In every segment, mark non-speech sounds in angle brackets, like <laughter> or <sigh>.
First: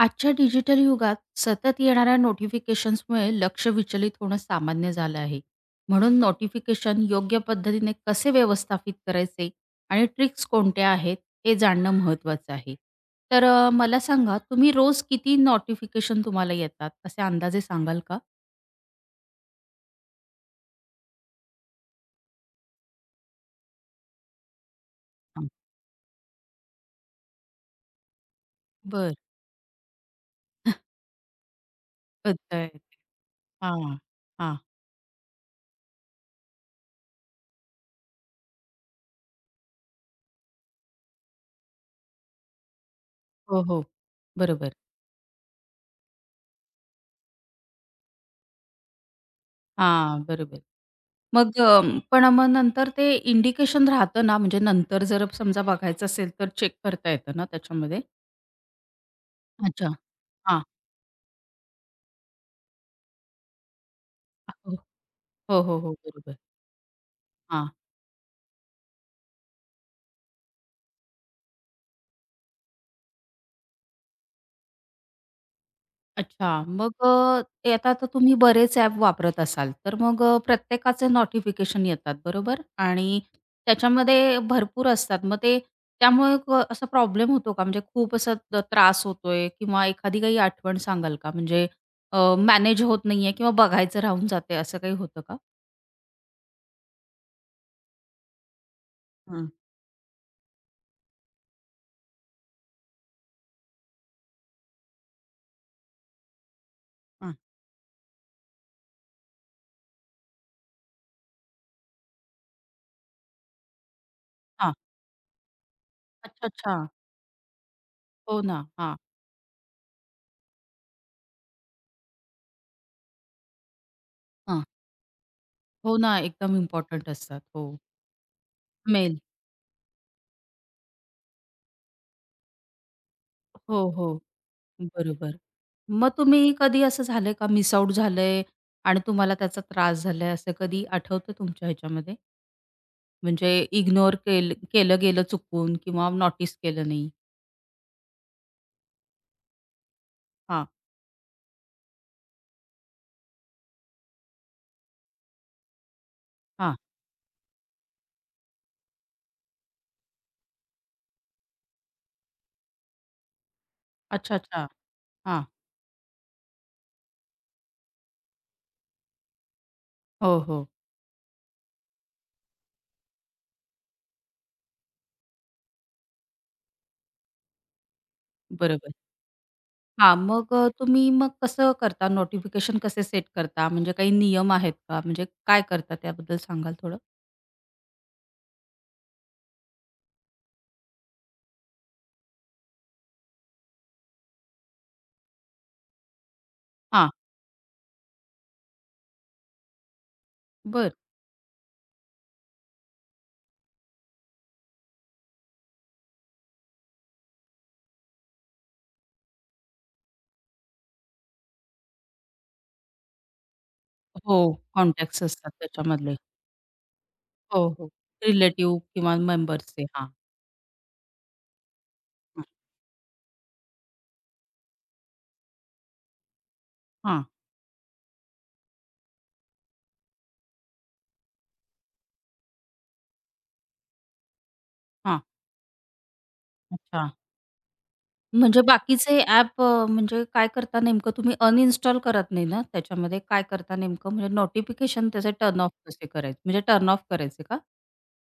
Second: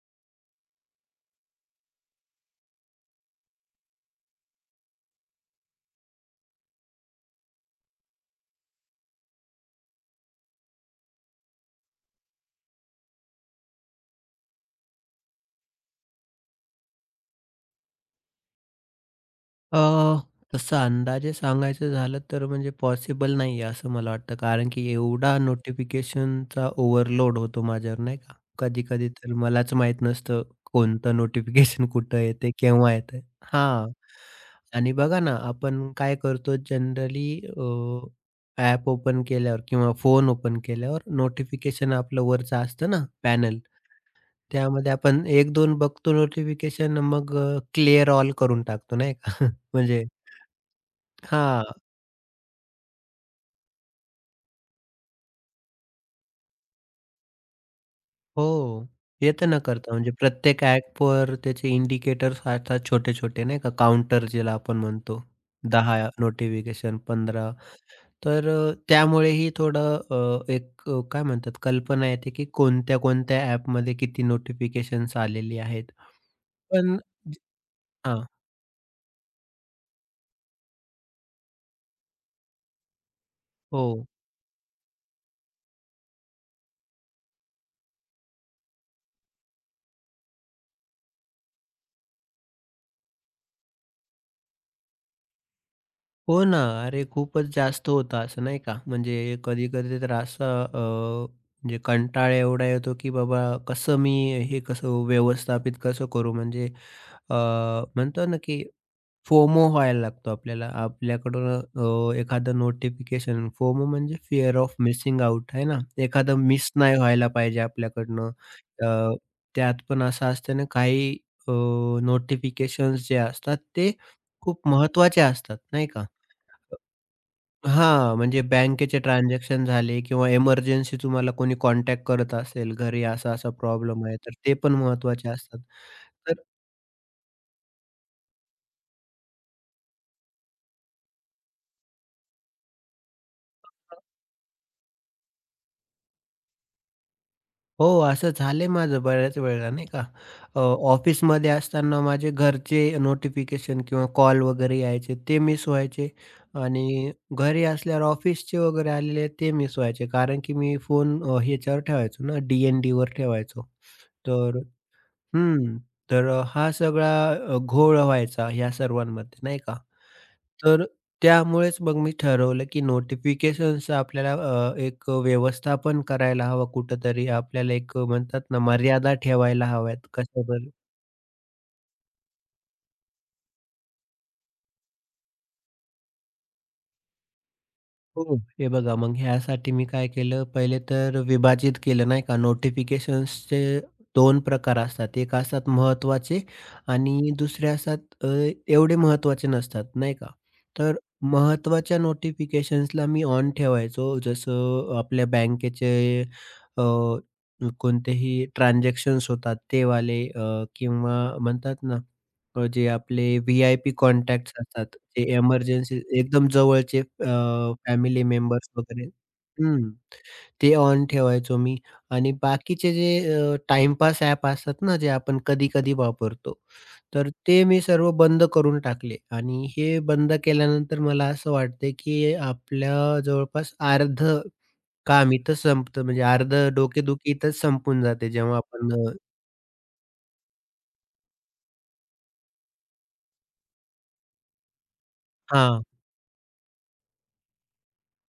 आजच्या डिजिटल युगात सतत येणाऱ्या नोटिफिकेशन्समुळे लक्ष विचलित होणं सामान्य झालं आहे. म्हणून नोटिफिकेशन योग्य पद्धतीने कसे व्यवस्थापित करायचे आणि ट्रिक्स कोणत्या आहेत हे जाणणं महत्त्वाचं आहे. तर मला सांगा तुम्ही रोज किती नोटिफिकेशन तुम्हाला येतात असे अंदाजे सांगाल का? अ, तसं अंदाजे सांगायचं झालं तर म्हणजे पॉसिबल नाही आहे असं मला वाटतं. कारण की एवढा हां. नोटिफिकेशनचा ओव्हरलोड होतो माझ्यावर नाही का. कधी-कधी बरं. तर मलाच माहीत नसतं <laughs> कोणतं नोटिफिकेशन <laughs> कुठं येते, कळतंय. केव्हा येतंय. हां. हां, हां. आणि बघा ना आपण काय करतो जनरली, ॲप ओपन केल्यावर किंवा फोन ओपन केल्यावर नोटिफिकेशन आपलं वरचं असतं ना पॅनल. हो, हो. बरोबर. त्यामध्ये आपण 1-2 बघतो नोटिफिकेशन, मग क्लिअर ऑल करून टाकतो नाही का. <laughs> म्हणजे हां, बरोबर. मग हां. अ, पण मग नंतर ते इंडिकेशन राहतं ना, म्हणजे नंतर जर समजा बघायचं असेल तर चेक करता येतं ना त्याच्यामध्ये? हो. येतं ना अच्छा. करता. म्हणजे हां. प्रत्येक ॲपवर त्याचे इंडिकेटर्स असतात छोटे-छोटे नाही का, काउंटर ज्याला आपण म्हणतो. हो, हो, हो, हो. 10 बरोबर. नोटिफिकेशन, 15, हां. तर त्यामुळेही थोडं एक काय म्हणतात, कल्पना येते, की कोणत्या-कोणत्या ॲपमध्ये किती नोटिफिकेशन्स आलेली आहेत. अच्छा. पण ते आता तर हां. तुम्ही बरेच ॲप वापरत असाल, तर प्रत्येकाचे नोटिफिकेशन येतात बरोबर? आणि हो. त्याच्यामध्ये भरपूर असतात. मग ते त्यामुळे असा प्रॉब्लेम होतो का? म्हणजे खूप असा त्रास होतोय किंवा एखादी काही आठवण सांगाल का? म्हणजे मॅनेज होत नाहीये किंवा बघायचं राहून जाते असं काही होतं का? हो ना. अरे खूपच जास्त होता असं नाही का? म्हणजे हं, कधी-कधी तर असं म्हणजे कंटाळा एवढा येतो, की बाबा कसं मी हे कसं व्यवस्थापित कसं करू? म्हणजे हं. अ, म्हणतो ना, की फोमो व्हायला लागतो आपल्याला. आपल्याकडून एखादं नोटिफिकेशन, फोमो म्हणजे फिअर हां. ऑफ मिसिंग आउट आहे ना? अच्छा, एखादं मिस अच्छा. नाही व्हायला पाहिजे आपल्याकडनं. हो ना. हां. अ, त्यात पण असं असतं ना, काही अ, जे असतात ते हां. खूप महत्त्वाचे असतात, नाही हो का? ना, एकदम इम्पोर्टंट असतात. हो. हां, म्हणजे बँकेचे मेल. ट्रान्झॅक्शन झाले किंवा एमर्जन्सी तुम्हाला कोणी कॉन्टॅक्ट करत असेल, घरी असा-असा हो, प्रॉब्लेम आहे, हो. तर ते पण महत्त्वाचे बरोबर. असतात. मग तर तुम्ही कधी असं झालंय का मिस आउट झालंय आणि तुम्हाला त्याचा त्रास झालाय असं कधी आठवतं तुमच्या ह्याच्यामध्ये? म्हणजे इग्नोर केलं गेलं चुकून किंवा नोटीस केलं नाही? हो, असं झालंय माझं बऱ्याच वेळेला नाही का. अ, हां, ऑफिसमध्ये असताना माझे घरचे नोटिफिकेशन किंवा कॉल वगैरे यायचे ते मिस व्हायचे, हां. आणि घरी असल्यावर ऑफिसचे वगैरे आलेले ते मिस व्हायचे, कारण की मी फोन ह्याच्यावर ठेवायचो ना, डी-एन-डीवर ठेवायचो. अच्छा, तर अच्छा. हां. हं. तर हा सगळा घोळ व्हायचा ह्या सर्वांमध्ये नाही का. हो, हो. तर त्यामुळेच मग मी ठरवलं, की नोटिफिकेशन्स आपल्याला एक व्यवस्थापन करायला हवं कुठेतरी. आपल्याला एक, म्हणतात ना, बरोबर. मर्यादा ठेवायला हव्यात. हां, कसं मग अ, तुम्ही मग कसं करता नोटिफिकेशन कसे सेट करता? म्हणजे काही नियम आहेत का? म्हणजे काय करता त्याबद्दल सांगाल थोडं? हो. हे बघा, मग ह्यासाठी मी काय केलं, पहिले तर विभाजित केलं नाही का. नोटिफिकेशन्सचे 2 प्रकार असतात. एक असतात महत्त्वाचे हां, आणि दुसरे असतात अ, एवढे महत्त्वाचे नसतात, नाही का. बरं. तर महत्त्वाच्या नोटिफिकेशन्सला मी ऑन ठेवायचो. जसं आपल्या बँकेचे अ, कोणतेही ट्रान्झॅक्शन्स होतात ते वाले, किंवा म्हणतात ना, जे आपले VIP हो, कॉन्टॅक्ट्स असतात, कॉन्टॅक्ट्स ते असतात एमर्जन्सी त्याच्यामधले. एकदम जवळचे हो, हो. फॅमिली मेंबर्स रिलेटिव्ह वगैरे, किंवा मेंबर्सचे. हं, हां, ते ऑन ठेवायचो मी. आणि हां, बाकीचे जे टाईमपास ॲप असतात ना, जे आपण कधी-कधी वापरतो, हां, तर ते मी सर्व बंद करून टाकले, आणि हे बंद केल्यानंतर मला असं वाटते, की आपल्या जवळपास अर्धं हां. काम इथं संपतं, म्हणजे अर्धं अच्छा. डोकेदुखी इथंच संपून जाते, जेव्हा म्हणजे आपण बाकीचे ॲप, म्हणजे काय करता नेमकं तुम्ही अनइन्स्टॉल करत नाही ना त्याच्यामध्ये? काय करता नेमकं? म्हणजे नोटिफिकेशन त्याचे टर्न ऑफ हां. कसे करायचे? म्हणजे टर्न ऑफ करायचे का?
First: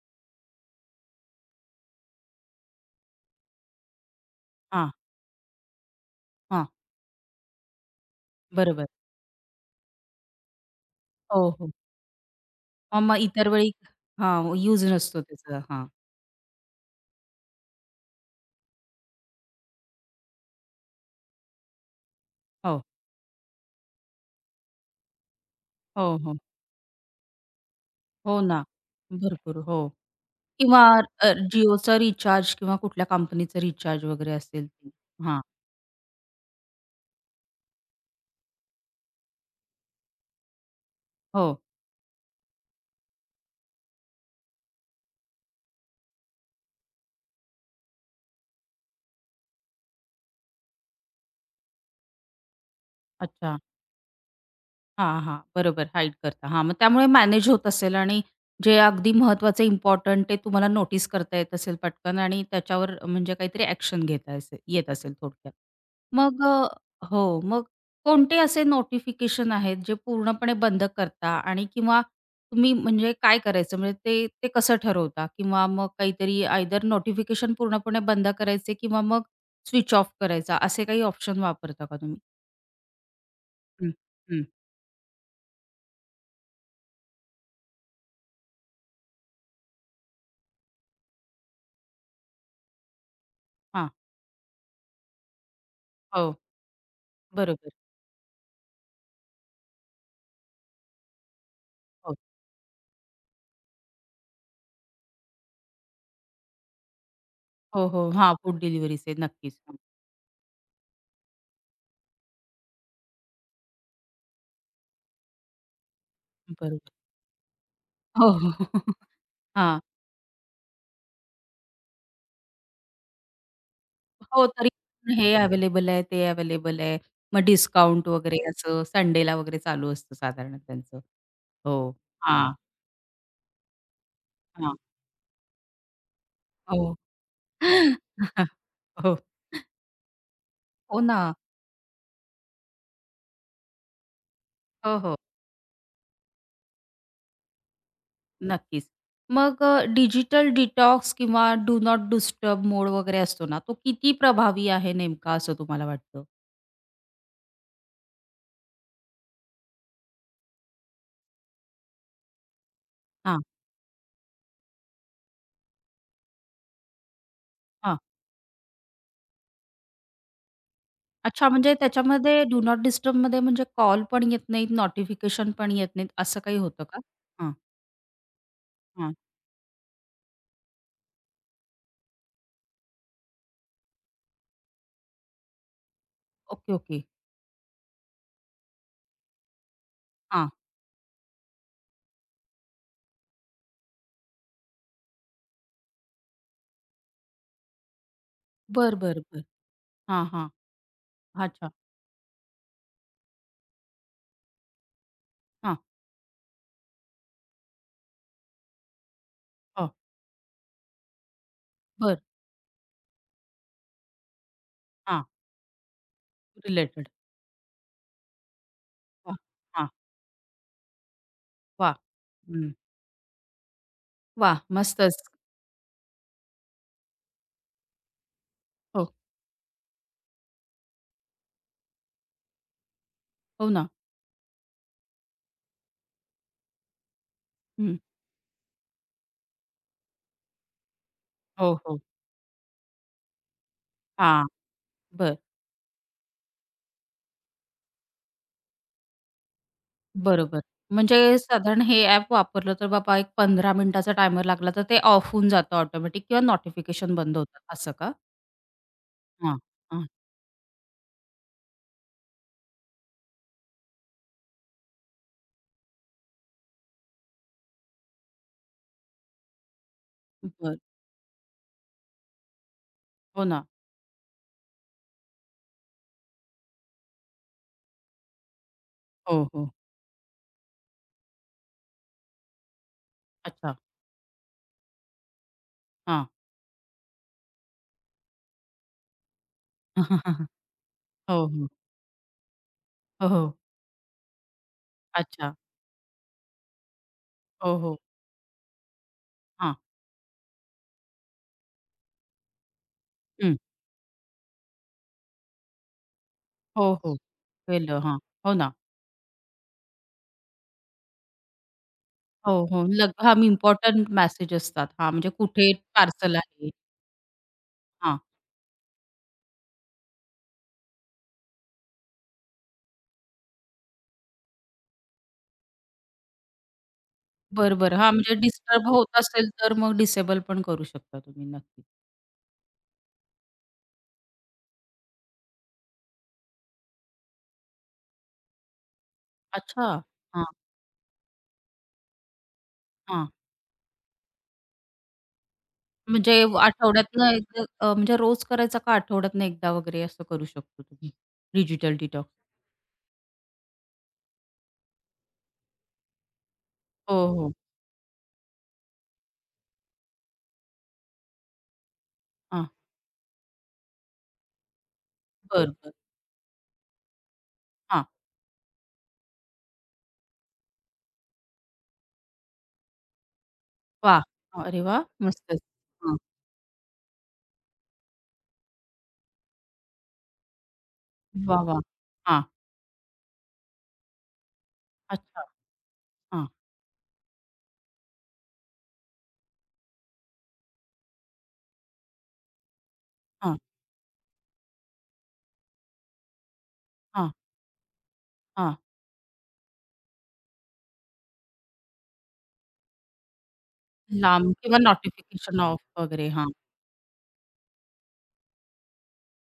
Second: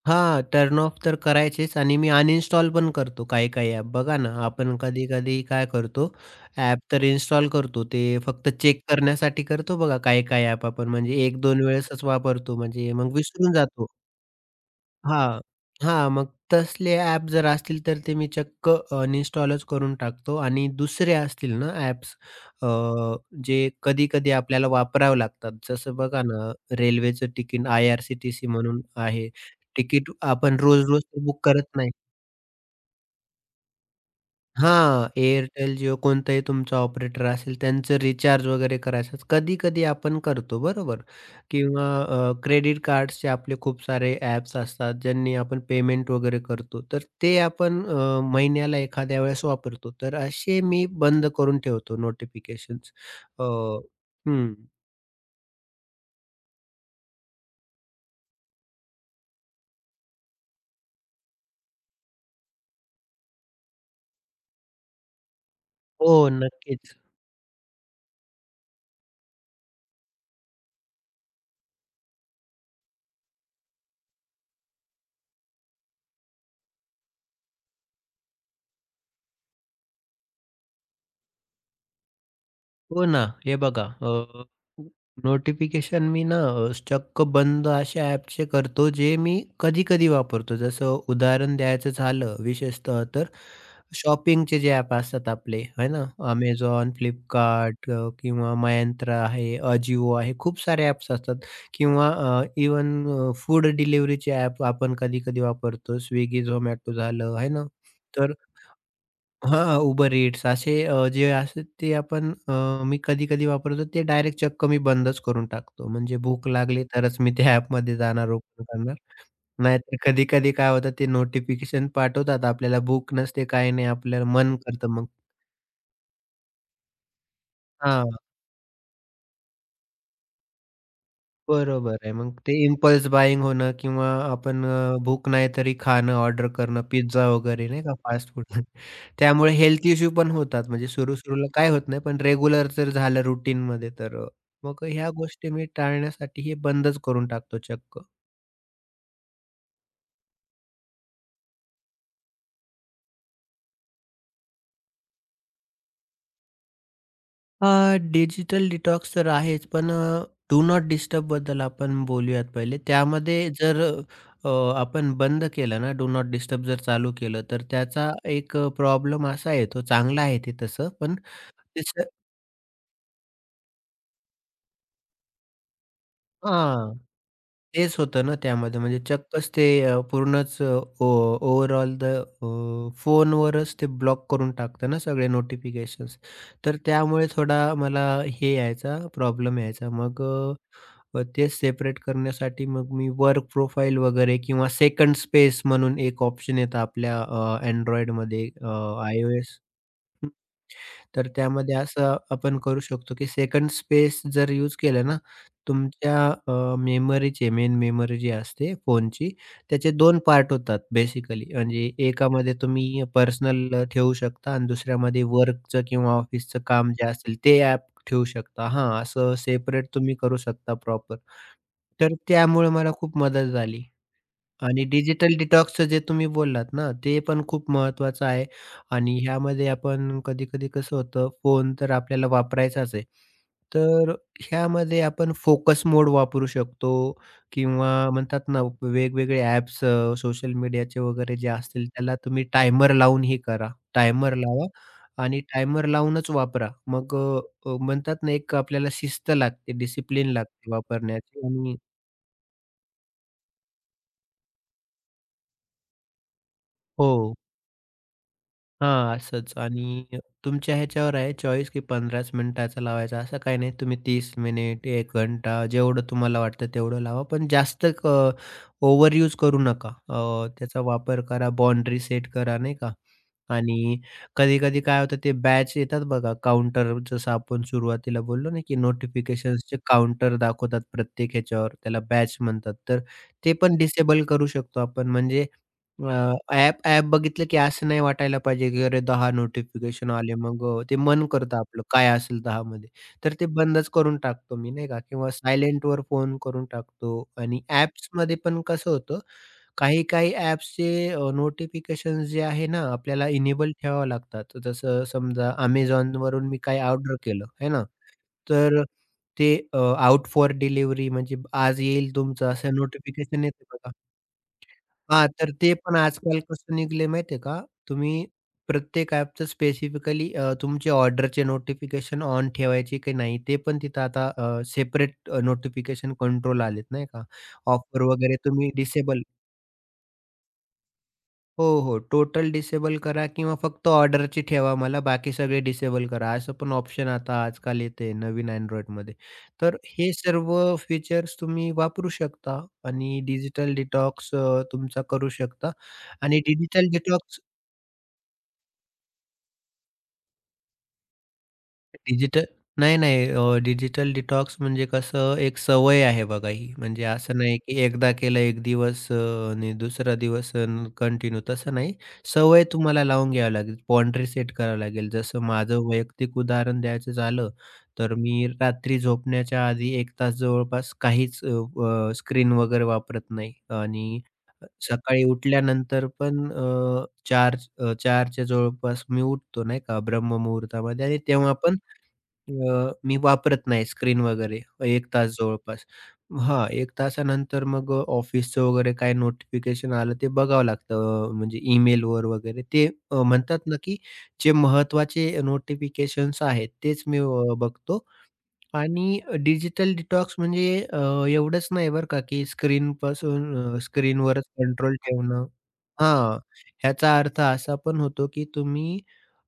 हां, टर्न ऑफ तर करायचेच, आणि मी अनइन्स्टॉल पण करतो काही-काही ॲप. बघा ना, आपण हां, कधी-कधी काय करतो, हां. ॲप तर इन्स्टॉल करतो. ते फक्त चेक बरोबर. करण्यासाठी करतो, बघा काही-काही ॲप आपण म्हणजे हो, 1-2 हो. वेळेसच वापरतो, म्हणजे मग मग इतर विसरून वेळी जातो. हां, यूज नसतो हां. त्याचा. हां. हां, मग तसले ॲप जर असतील तर ते मी चक्क अनइन्स्टॉलच करून टाकतो, आणि दुसरे असतील ना ॲप्स, अ, हो, जे कधी-कधी आपल्याला वापरावे लागतात. जसं हो, बघा हो. ना, रेल्वेचं तिकीट हो IRCTC ना. म्हणून आहे. भरपूर. हो. तिकीट आपण किंवा रोज-रोज बुक करत नाही. जिओचा रिचार्ज किंवा कुठल्या कंपनीचं रिचार्ज वगैरे असेल ते. हां, हां. Airtel, Jio, कोणताही तुमचा ऑपरेटर असेल, त्यांचं रिचार्ज वगैरे करायचं कधी-कधी आपण, करतो बरोबर. हो. किंवा क्रेडिट कार्ड्सचे आपले खूप सारे ॲप्स असतात, ज्यांनी आपण पेमेंट वगैरे करतो. तर ते आपण महिन्याला एखाद्या वेळेस वापरतो. तर असे मी बंद करून ठेवतो नोटिफिकेशन्स. अ, अच्छा. हं. हां, हां. बरोबर हाईड करता. हां, मग त्यामुळे मॅनेज होत असेल आणि जे अगदी महत्त्वाचं इम्पोर्टंट ते तुम्हाला नोटीस करता येत असेल पटकन आणि त्याच्यावर म्हणजे काहीतरी ॲक्शन घेता असे येत असेल थोडक्यात. हो, मग अ, नक्कीच. हो, मग कोणते असे नोटिफिकेशन आहेत जे पूर्णपणे बंद करता आणि किंवा तुम्ही म्हणजे काय करायचं म्हणजे ते ते कसं ठरवता? किंवा मग काहीतरी आयदर नोटिफिकेशन पूर्णपणे बंद करायचे किंवा मग स्विच ऑफ करायचा असे काही ऑप्शन वापरता का तुम्ही? हो ना, हे बघा. हं, हं. नोटिफिकेशन मी ना चक्क बंद अशा ॲप्सचे करतो जे मी कधी-कधी वापरतो. जसं उदाहरण द्यायचं झालं विशेषतः, तर हां. शॉपिंगचे जे ॲप असतात आपले आहे ना, हो, Amazon, बरोबर. Flipkart, किंवा Myntra आहे, Ajio आहे, खूप सारे ॲप्स असतात, किंवा हो, फूड डिलिव्हरीचे ॲप आपण कधी-कधी वापरतो. Swiggy, Zomato झालं आहे ना. हो, हो. हां, तर फूड डिलिव्हरीचे नक्कीच. हां, Uber Eats, असे जे असतात ते आपण, मी कधी-कधी वापरतो ते डायरेक्ट चक्क मी बंदच करून टाकतो. म्हणजे भूक बरोबर. लागली तरच मी त्या ॲपमध्ये हो, जाणार, हो. ओपन करणार. <laughs> हां. नाहीतर कधी-कधी काय होतं, ते नोटिफिकेशन पाठवतात आपल्याला, भूक नसते काही नाही, आपल्याला हो, मन तरी करतं मग. पण हे अवेलेबल आहे, ते अवेलेबल आहे. मग डिस्काउंट हां. वगैरे असं संडेला वगैरे चालू असतं साधारण त्यांचं. हो. बरोबर आहे. मग हां, ते इम्पल्स बायिंग होणं किंवा आपण, हां. भूक नाही तरी खाणं, ऑर्डर करणं, हो. पिझ्झा वगैरे नाही का, फास्ट फूड. <laughs> <laughs> हो. त्यामुळे हेल्थ इश्यू पण होतात. म्हणजे हो ना. सुरू-सुरूला काय होत नाही, पण रेग्युलर जर झालं रुटीनमध्ये तर मग हो, ह्या हो. गोष्टी मी टाळण्यासाठी हे बंदच करून टाकतो चक्क. नक्कीच. मग डिजिटल डिटॉक्स किंवा डू नॉट डिस्टर्ब मोड वगैरे असतो ना, तो किती प्रभावी आहे नेमका असं तुम्हाला वाटतं? अ, डिजिटल डिटॉक्स तर आहेच, पण डू नॉट डिस्टर्बबद्दल आपण बोलूयात पहिले. हां, त्यामध्ये जर अ, आपण बंद केलं ना, डू नॉट डिस्टर्ब जर चालू केलं, तर हां. त्याचा एक प्रॉब्लेम असा येतो, चांगला आहे ते तसं, पण अच्छा, म्हणजे त्याचं त्याच्यामध्ये डू नॉट डिस्टर्बमध्ये म्हणजे कॉल पण येत नाहीत, नोटिफिकेशन पण येत नाहीत, असं काही होतं हां. का? हां, तेच होतं ना त्यामध्ये, म्हणजे हां. चक्कच ते पूर्णच ओव्हरऑल द फोनवरच ते ब्लॉक करून टाकतं ना सगळे नोटिफिकेशन्स. ओके, तर ओके. त्यामुळे थोडा मला प्रॉब्लेम यायचा. मग अ, हां. अ, ते सेपरेट करण्यासाठी मग मी वर्क प्रोफाइल वगैरे किंवा सेकंड स्पेस म्हणून एक ऑप्शन येतं आपल्या Androidमध्ये, बर, बर, बरं. iOS. हां, हां. तर अच्छा. त्यामध्ये असं आपण करू शकतो, की सेकंड स्पेस जर यूज केलं ना, हां, तुमच्या मेमरीचे मेन मेमरी जी असते फोनची, त्याचे हो. दोन पार्ट होतात बेसिकली. म्हणजे बरं. एकामध्ये तुम्ही पर्सनल ठेवू शकता, आणि हां. दुसऱ्यामध्ये वर्कचं किंवा ऑफिसचं काम जे रिलेटेड. असेल ते ॲप ठेवू शकता. हां, हां, असं सेपरेट हां. तुम्ही करू शकता प्रॉपर. वाह! तर त्यामुळे हं. मला खूप मदत झाली. वाह! आणि मस्तच. डिजिटल डिटॉक्सचं जे तुम्ही बोललात ना, ते पण खूप महत्त्वाचं आहे, हो, आणि ह्यामध्ये आपण कधी-कधी कसं होतं, फोन तर आपल्याला वापरायचाच आहे. हो ना. तर ह्यामध्ये आपण फोकस मोड वापरू शकतो, किंवा हं. म्हणतात ना, वेगवेगळे ॲप्स, सोशल मीडियाचे वगैरे जे हो, असतील, हो. त्याला तुम्ही टायमर लावून हे करा. टायमर हां. लावा, बर, आणि टायमर लावूनच वापरा. मग म्हणतात ना, एक आपल्याला शिस्त लागते, डिसिप्लिन बरोबर. लागते म्हणजे वापरण्याची, आणि साधारण हे ॲप वापरलं तर बाबा एक 15 मिनिटाचा टायमर लागला तर ते ऑफ होऊन जातं ऑटोमॅटिक किंवा नोटिफिकेशन हो. बंद होतात असं का? हां, असंच. हां, आणि हां. तुमच्या ह्याच्यावर आहे चॉईस, की 15च मिनिटाचा लावायचा असं काही नाही. तुम्ही 30 मिनिट, एक घंटा जेवढं तुम्हाला वाटतं तेवढं लावा. पण जास्त ओव्हर यूज करू नका. बरं. त्याचा वापर करा, बाउंडरी सेट करा नाही का? हो ना. आणि कधी-कधी काय होतं, ते बॅच येतात बघा, काउंटर जसं आपण सुरुवातीला बोललो ना, की हो, हो. नोटिफिकेशन्सचे काउंटर दाखवतात प्रत्येक ह्याच्यावर, त्याला बॅच म्हणतात. तर ते अच्छा. पण डिसेबल करू शकतो आपण. म्हणजे अ, हां. ॲप ॲप बघितलं की असं नाही वाटायला पाहिजे, की अरे, 10 नोटिफिकेशन आले. <laughs> मग ते मन हो, करतं हो. आपलं, काय असेल 10 मध्ये. हो, तर ते हो. बंदच करून टाकतो मी नाही का, किंवा अच्छा. सायलेंट वर फोन करून टाकतो. आणि हो, हो. ॲप्समध्ये पण कसं होतं, हां. काही-काही ॲप्सचे नोटिफिकेशन जे आहे ना, आपल्याला हं. इनेबल ठेवावं लागतात. जसं समजा Amazonवरून मी काही हो, हो. ऑर्डर केलं, आहे ना? केलं. हां. हो ना. तर ते आउट फॉर डिलिव्हरी, म्हणजे आज येईल तुमचं हो, असं हो. हां, नोटिफिकेशन मी येतं बघा. इम्पोर्टंट मेसेज असतात. हां, हां, म्हणजे तर कुठे ते पण पार्सल आजकाल आहे. कसं निघले माहिती आहे का? तुम्ही हां. प्रत्येक ॲपचं स्पेसिफिकली, तुमचे ऑर्डरचे नोटिफिकेशन ऑन ठेवायचे की नाही, ते पण तिथं आता सेपरेट नोटिफिकेशन कंट्रोल आलेत नाही का? बरं, बरं. ऑफर हां, म्हणजे वगैरे तुम्ही डिस्टर्ब होत डिसेबल, असेल तर मग डिसेबल पण करू शकता तुम्ही हो, नक्कीच. हो. टोटल डिसेबल करा, किंवा फक्त ऑर्डरची ठेवा मला, बाकी सगळे डिसेबल करा. असं पण ऑप्शन आता आजकाल येते नवीन Androidमध्ये. तर अच्छा. हे हां, सर्व फीचर्स तुम्ही वापरू शकता, आणि हां. डिजिटल डिटॉक्स तुमचा करू शकता. म्हणजे आणि डिजिटल आठवड्यातनं डिटॉक्स एकदा म्हणजे रोज करायचा का आठवड्यातनं एकदा वगैरे असं करू शकतो तुम्ही? Digital detox. डिजिटल नाही, नाही. डिजिटल डिटॉक्स म्हणजे कसं, एक सवय आहे बघा ही. म्हणजे हो, असं हो. नाही, की एकदा केलं एक दिवस आणि दुसरा दिवस कंटिन्यू, तसं नाही. सवय हां. तुम्हाला लावून घ्यावी लागेल. बाउंडरी सेट करावी लागेल. जसं बरं, माझं बरं. वैयक्तिक उदाहरण द्यायचं झालं, हां. तर मी रात्री झोपण्याच्या आधी 1 तास जवळपास काहीच स्क्रीन वगैरे वापरत नाही, आणि वाह! अरे वाह! सकाळी मस्तच. उठल्यानंतर पण 4 4च्या जवळपास मी उठतो नाही का ब्रह्ममुहूर्तामध्ये, आणि तेव्हा वाह, पण वाह! हां. मी वापरत नाही स्क्रीन वगैरे, एक तास अच्छा. जवळपास. हां, हां, 1 तासानंतर मग ऑफिसचं वगैरे काय नोटिफिकेशन आलं ते बघावं लागतं. म्हणजे ईमेलवर वगैरे ते, हां, म्हणतात ना, की जे महत्त्वाचे नोटिफिकेशन्स आहेत तेच मी हां, बघतो. हां. आणि डिजिटल डिटॉक्स म्हणजे अ, एवढंच नाही बरं का, की स्क्रीनपासून स्क्रीनवरच लांब किंवा कंट्रोल ठेवणं. नोटिफिकेशन ऑफ वगैरे. हां, हां, ह्याचा अर्थ असा पण होतो, की तुम्ही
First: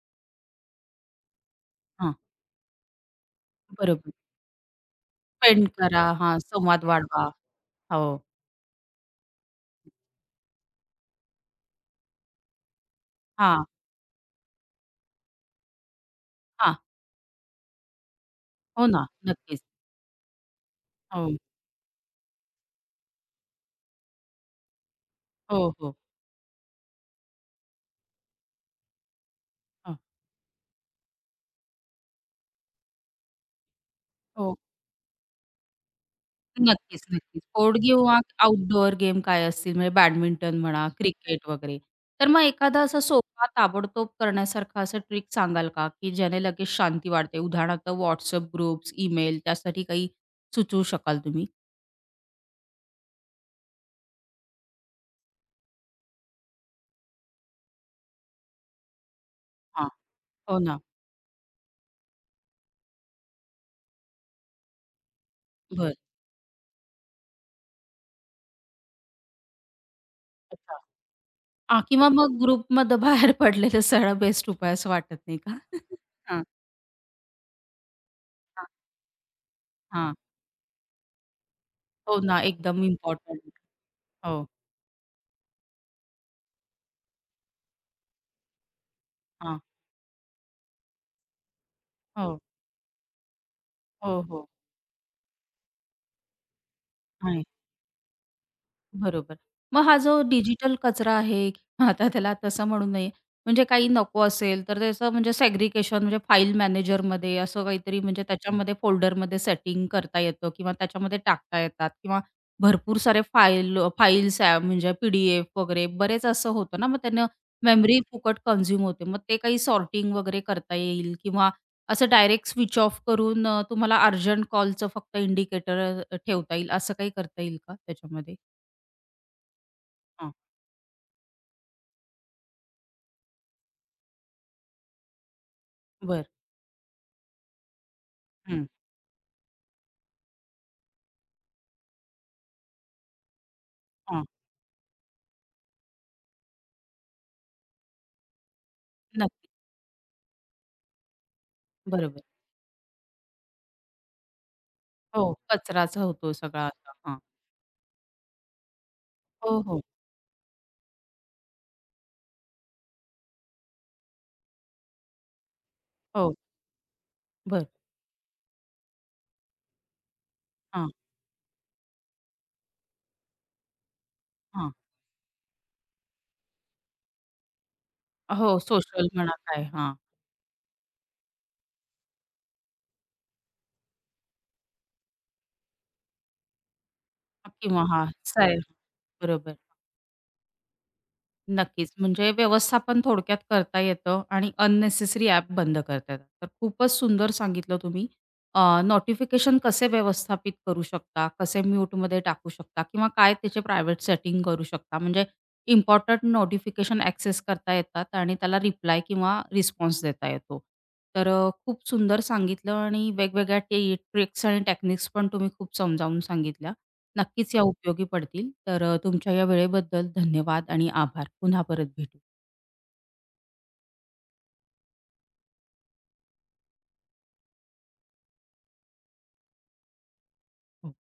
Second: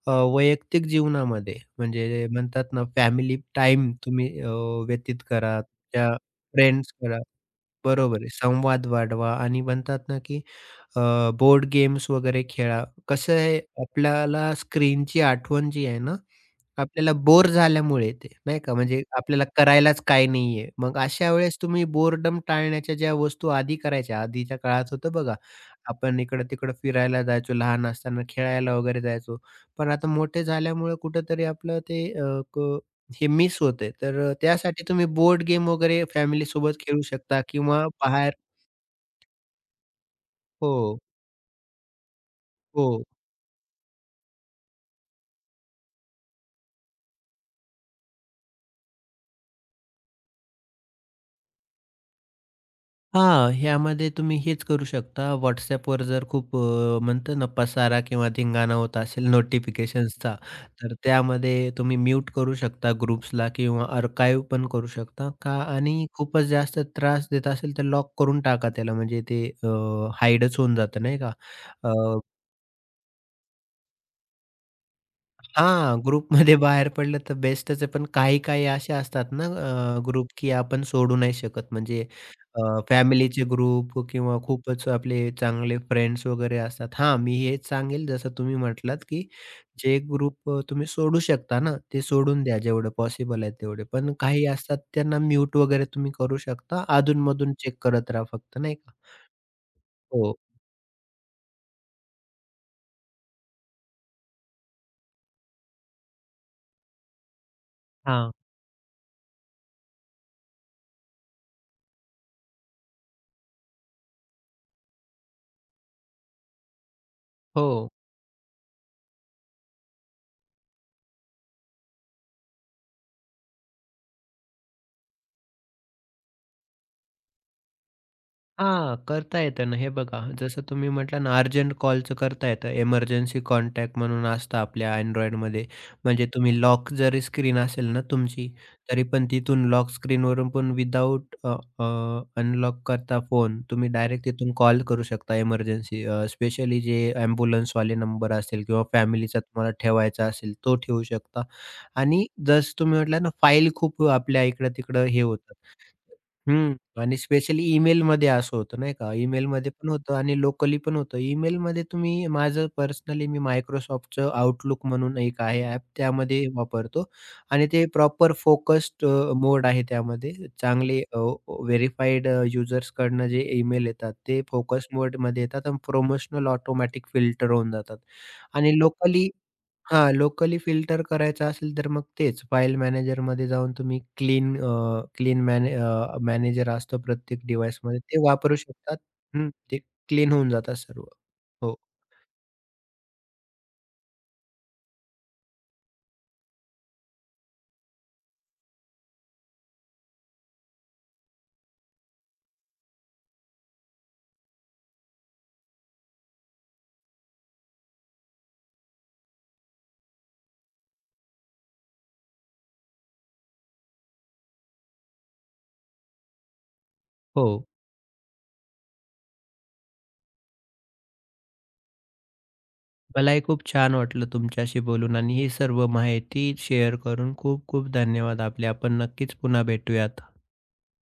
वैयक्तिक जीवनामध्ये, हां. म्हणजे म्हणतात ना, फॅमिली टाईम बरोबर. तुम्ही व्यतीत करा, पेंड करा. तुमच्या हां, संवाद फ्रेंड्स करा. वाढवा. हो. बरोबर आहे. संवाद वाढवा, आणि म्हणतात ना, की अ, बोर्ड गेम्स वगैरे खेळा. कसं आहे, हां, आपल्याला स्क्रीनची आठवण जी आहे ना, हां. आपल्याला बोर झाल्यामुळे येते नाही का. हो म्हणजे ना. आपल्याला नक्कीच. करायलाच काही नाहीये. मग अशा हो, वेळेस तुम्ही बोरडम टाळण्याच्या ज्या वस्तू आधी करायच्या, आधीच्या काळात होतं बघा, हो, हो. आपण इकडं-तिकडं फिरायला जायचो लहान असताना, खेळायला वगैरे जायचो. पण हां, आता मोठे झाल्यामुळे कुठेतरी आपलं ते, अ, क हे मिस होतंय. तर हो. त्यासाठी तुम्ही बोर्ड गेम वगैरे फॅमिलीसोबत नक्कीच, खेळू नक्कीच. शकता, बोर्ड किंवा किंवा बाहेर. आउटडोअर गेम काय असतील म्हणजे बॅडमिंटन म्हणा, हो, क्रिकेट वगैरे. तर मग एखादा असा हो. सोपा ताबडतोब करण्यासारखा असा ट्रिक सांगाल का, की ज्याने लगेच शांती वाढते? उदाहरणार्थ WhatsApp ग्रुप्स, ईमेल त्यासाठी काही सुचवू शकाल तुम्ही? हां, ह्यामध्ये तुम्ही हेच करू शकता. WhatsAppवर जर खूप म्हणतो ना, पसारा किंवा धिंगाणा होत असेल नोटिफिकेशन्सचा, हो ना. तर त्यामध्ये तुम्ही म्यूट करू शकता ग्रुप्सला, किंवा आर्काइव्ह पण करू शकता का, बरं. आणि खूपच जास्त त्रास देत असेल तर लॉक करून टाका त्याला. म्हणजे ते हाईडच होऊन अच्छा. जातं नाही का? हां, अ, किंवा मग ग्रुपमधनं बाहेर पडलेलं सरळ बेस्ट उपाय असं वाटत नाही का? हां, <laughs> हां, ग्रुपमध्ये बाहेर पडलं तर बेस्टच आहे. पण हां, काही-काही असे असतात ना हां. ग्रुप, की आपण सोडू नाही शकत. म्हणजे हो ना, अ, एकदम फॅमिलीचे इम्पॉर्टंट. ग्रुप किंवा हो. खूपच आपले चांगले फ्रेंड्स वगैरे असतात. हां, मी हेच सांगेल, जसं तुम्ही म्हटलात, की हां. जे ग्रुप तुम्ही सोडू शकता ना, ते हो. सोडून द्या जेवढं पॉसिबल आहे तेवढे. पण हो, काही हो. असतात, त्यांना म्यूट वगैरे तुम्ही करू शकता. आणि अधून चेक करत राहा फक्त नाही का? बरोबर. मग हा जो हो. डिजिटल कचरा आहे <laughs> आता त्याला तसं म्हणू नये, म्हणजे काही नको असेल तर त्याचं म्हणजे सेग्रीगेशन म्हणजे फाईल मॅनेजरमध्ये असं काहीतरी म्हणजे हं. हां. त्याच्यामध्ये फोल्डरमध्ये सेटिंग करता येतं किंवा त्याच्यामध्ये टाकता येतात किंवा भरपूर सारे फाईल्स म्हणजे पी-डी-एफ वगैरे बरेच असं होतं ना, मग त्यांना हो. मेमरी फुकट कंझ्युम होते. मग ते काही सॉर्टिंग वगैरे करता येईल किंवा असं डायरेक्ट स्विच ऑफ करून तुम्हाला अर्जंट कॉलचं फक्त इंडिकेटर ठेवता येईल असं काही करता येईल का त्याच्यामध्ये? हां, करता येतं ना. हे बघा, जसं तुम्ही म्हटला ना, अर्जंट कॉलचं करता येतं. एमर्जन्सी कॉन्टॅक्ट म्हणून असतं आपल्या Androidमध्ये. बर, म्हणजे तुम्ही लॉक जरी स्क्रीन असेल ना तुमची, हं. तरी पण तिथून लॉक स्क्रीनवरून पण विदाऊट अ, अ, अनलॉक करता फोन, तुम्ही हां. डायरेक्ट तिथून कॉल करू शकता एमर्जन्सी. स्पेशली जे ॲम्ब्युलन्सवाले नंबर असतील, किंवा फॅमिलीचा नक्की. तुम्हाला ठेवायचा असेल, तो ठेवू शकता. बरोबर. आणि जसं तुम्ही म्हटला ना, फाईल खूप आपल्या इकडं-तिकडं हे हो, होतात. कचराच होतो सगळा हं. असा. हां. आणि स्पेशली ईमेलमध्ये असं होतं नाही का? हो, ईमेलमध्ये हो. पण होतं, आणि लोकली पण होतं. ईमेलमध्ये तुम्ही, माझं पर्सनली मी Microsoftचं Outlook म्हणून एक आहे ॲप, हो. त्यामध्ये वापरतो, बरं. आणि ते प्रॉपर फोकस्ड मोड आहे त्यामध्ये. हां, चांगले व्हेरिफाईड युजर्सकडनं जे ईमेल येतात ते हां. फोकस मोडमध्ये येतात, आणि प्रोमोशनल ऑटोमॅटिक फिल्टर होऊन जातात. हो, आणि सोशल म्हणा काय. हां. हां, लोकली फिल्टर करायचं असेल तर मग तेच फाईल मॅनेजरमध्ये जाऊन तुम्ही क्लीन मॅनेजर असतो प्रत्येक किंवा डिव्हाइसमध्ये, हां, ते साय वापरू शकतात. हं, बरोबर. ते क्लीन होऊन जातात सर्व. हो. नक्कीच. म्हणजे व्यवस्थापन थोडक्यात करता येतं आणि अननेसेसरी ॲप बंद करता येतात. तर खूपच सुंदर सांगितलं तुम्ही. नोटिफिकेशन कसे व्यवस्थापित करू शकता, कसे म्यूटमध्ये टाकू शकता किंवा काय त्याचे प्रायव्हेट सेटिंग करू शकता. म्हणजे इम्पोर्टंट नोटिफिकेशन ॲक्सेस करता येतात आणि त्याला रिप्लाय किंवा रिस्पॉन्स देता येतो. खूप सुंदर सांगितलं आणि वेगवेगळ्या ट्रिक्स आणि टेक्निक्स पण तुम्ही खूप समजावून सांगितल्या. हो. नक्कीच या उपयोगी पडतील. तुमच्या या वेळेबद्दल धन्यवाद आणि आभार. पुन्हा परत भेटू. मलाही खूप छान वाटलं तुमच्याशी बोलून, आणि ही सर्व माहिती शेअर करून खूप खूप धन्यवाद आपले. आपण नक्कीच पुन्हा भेटूयात.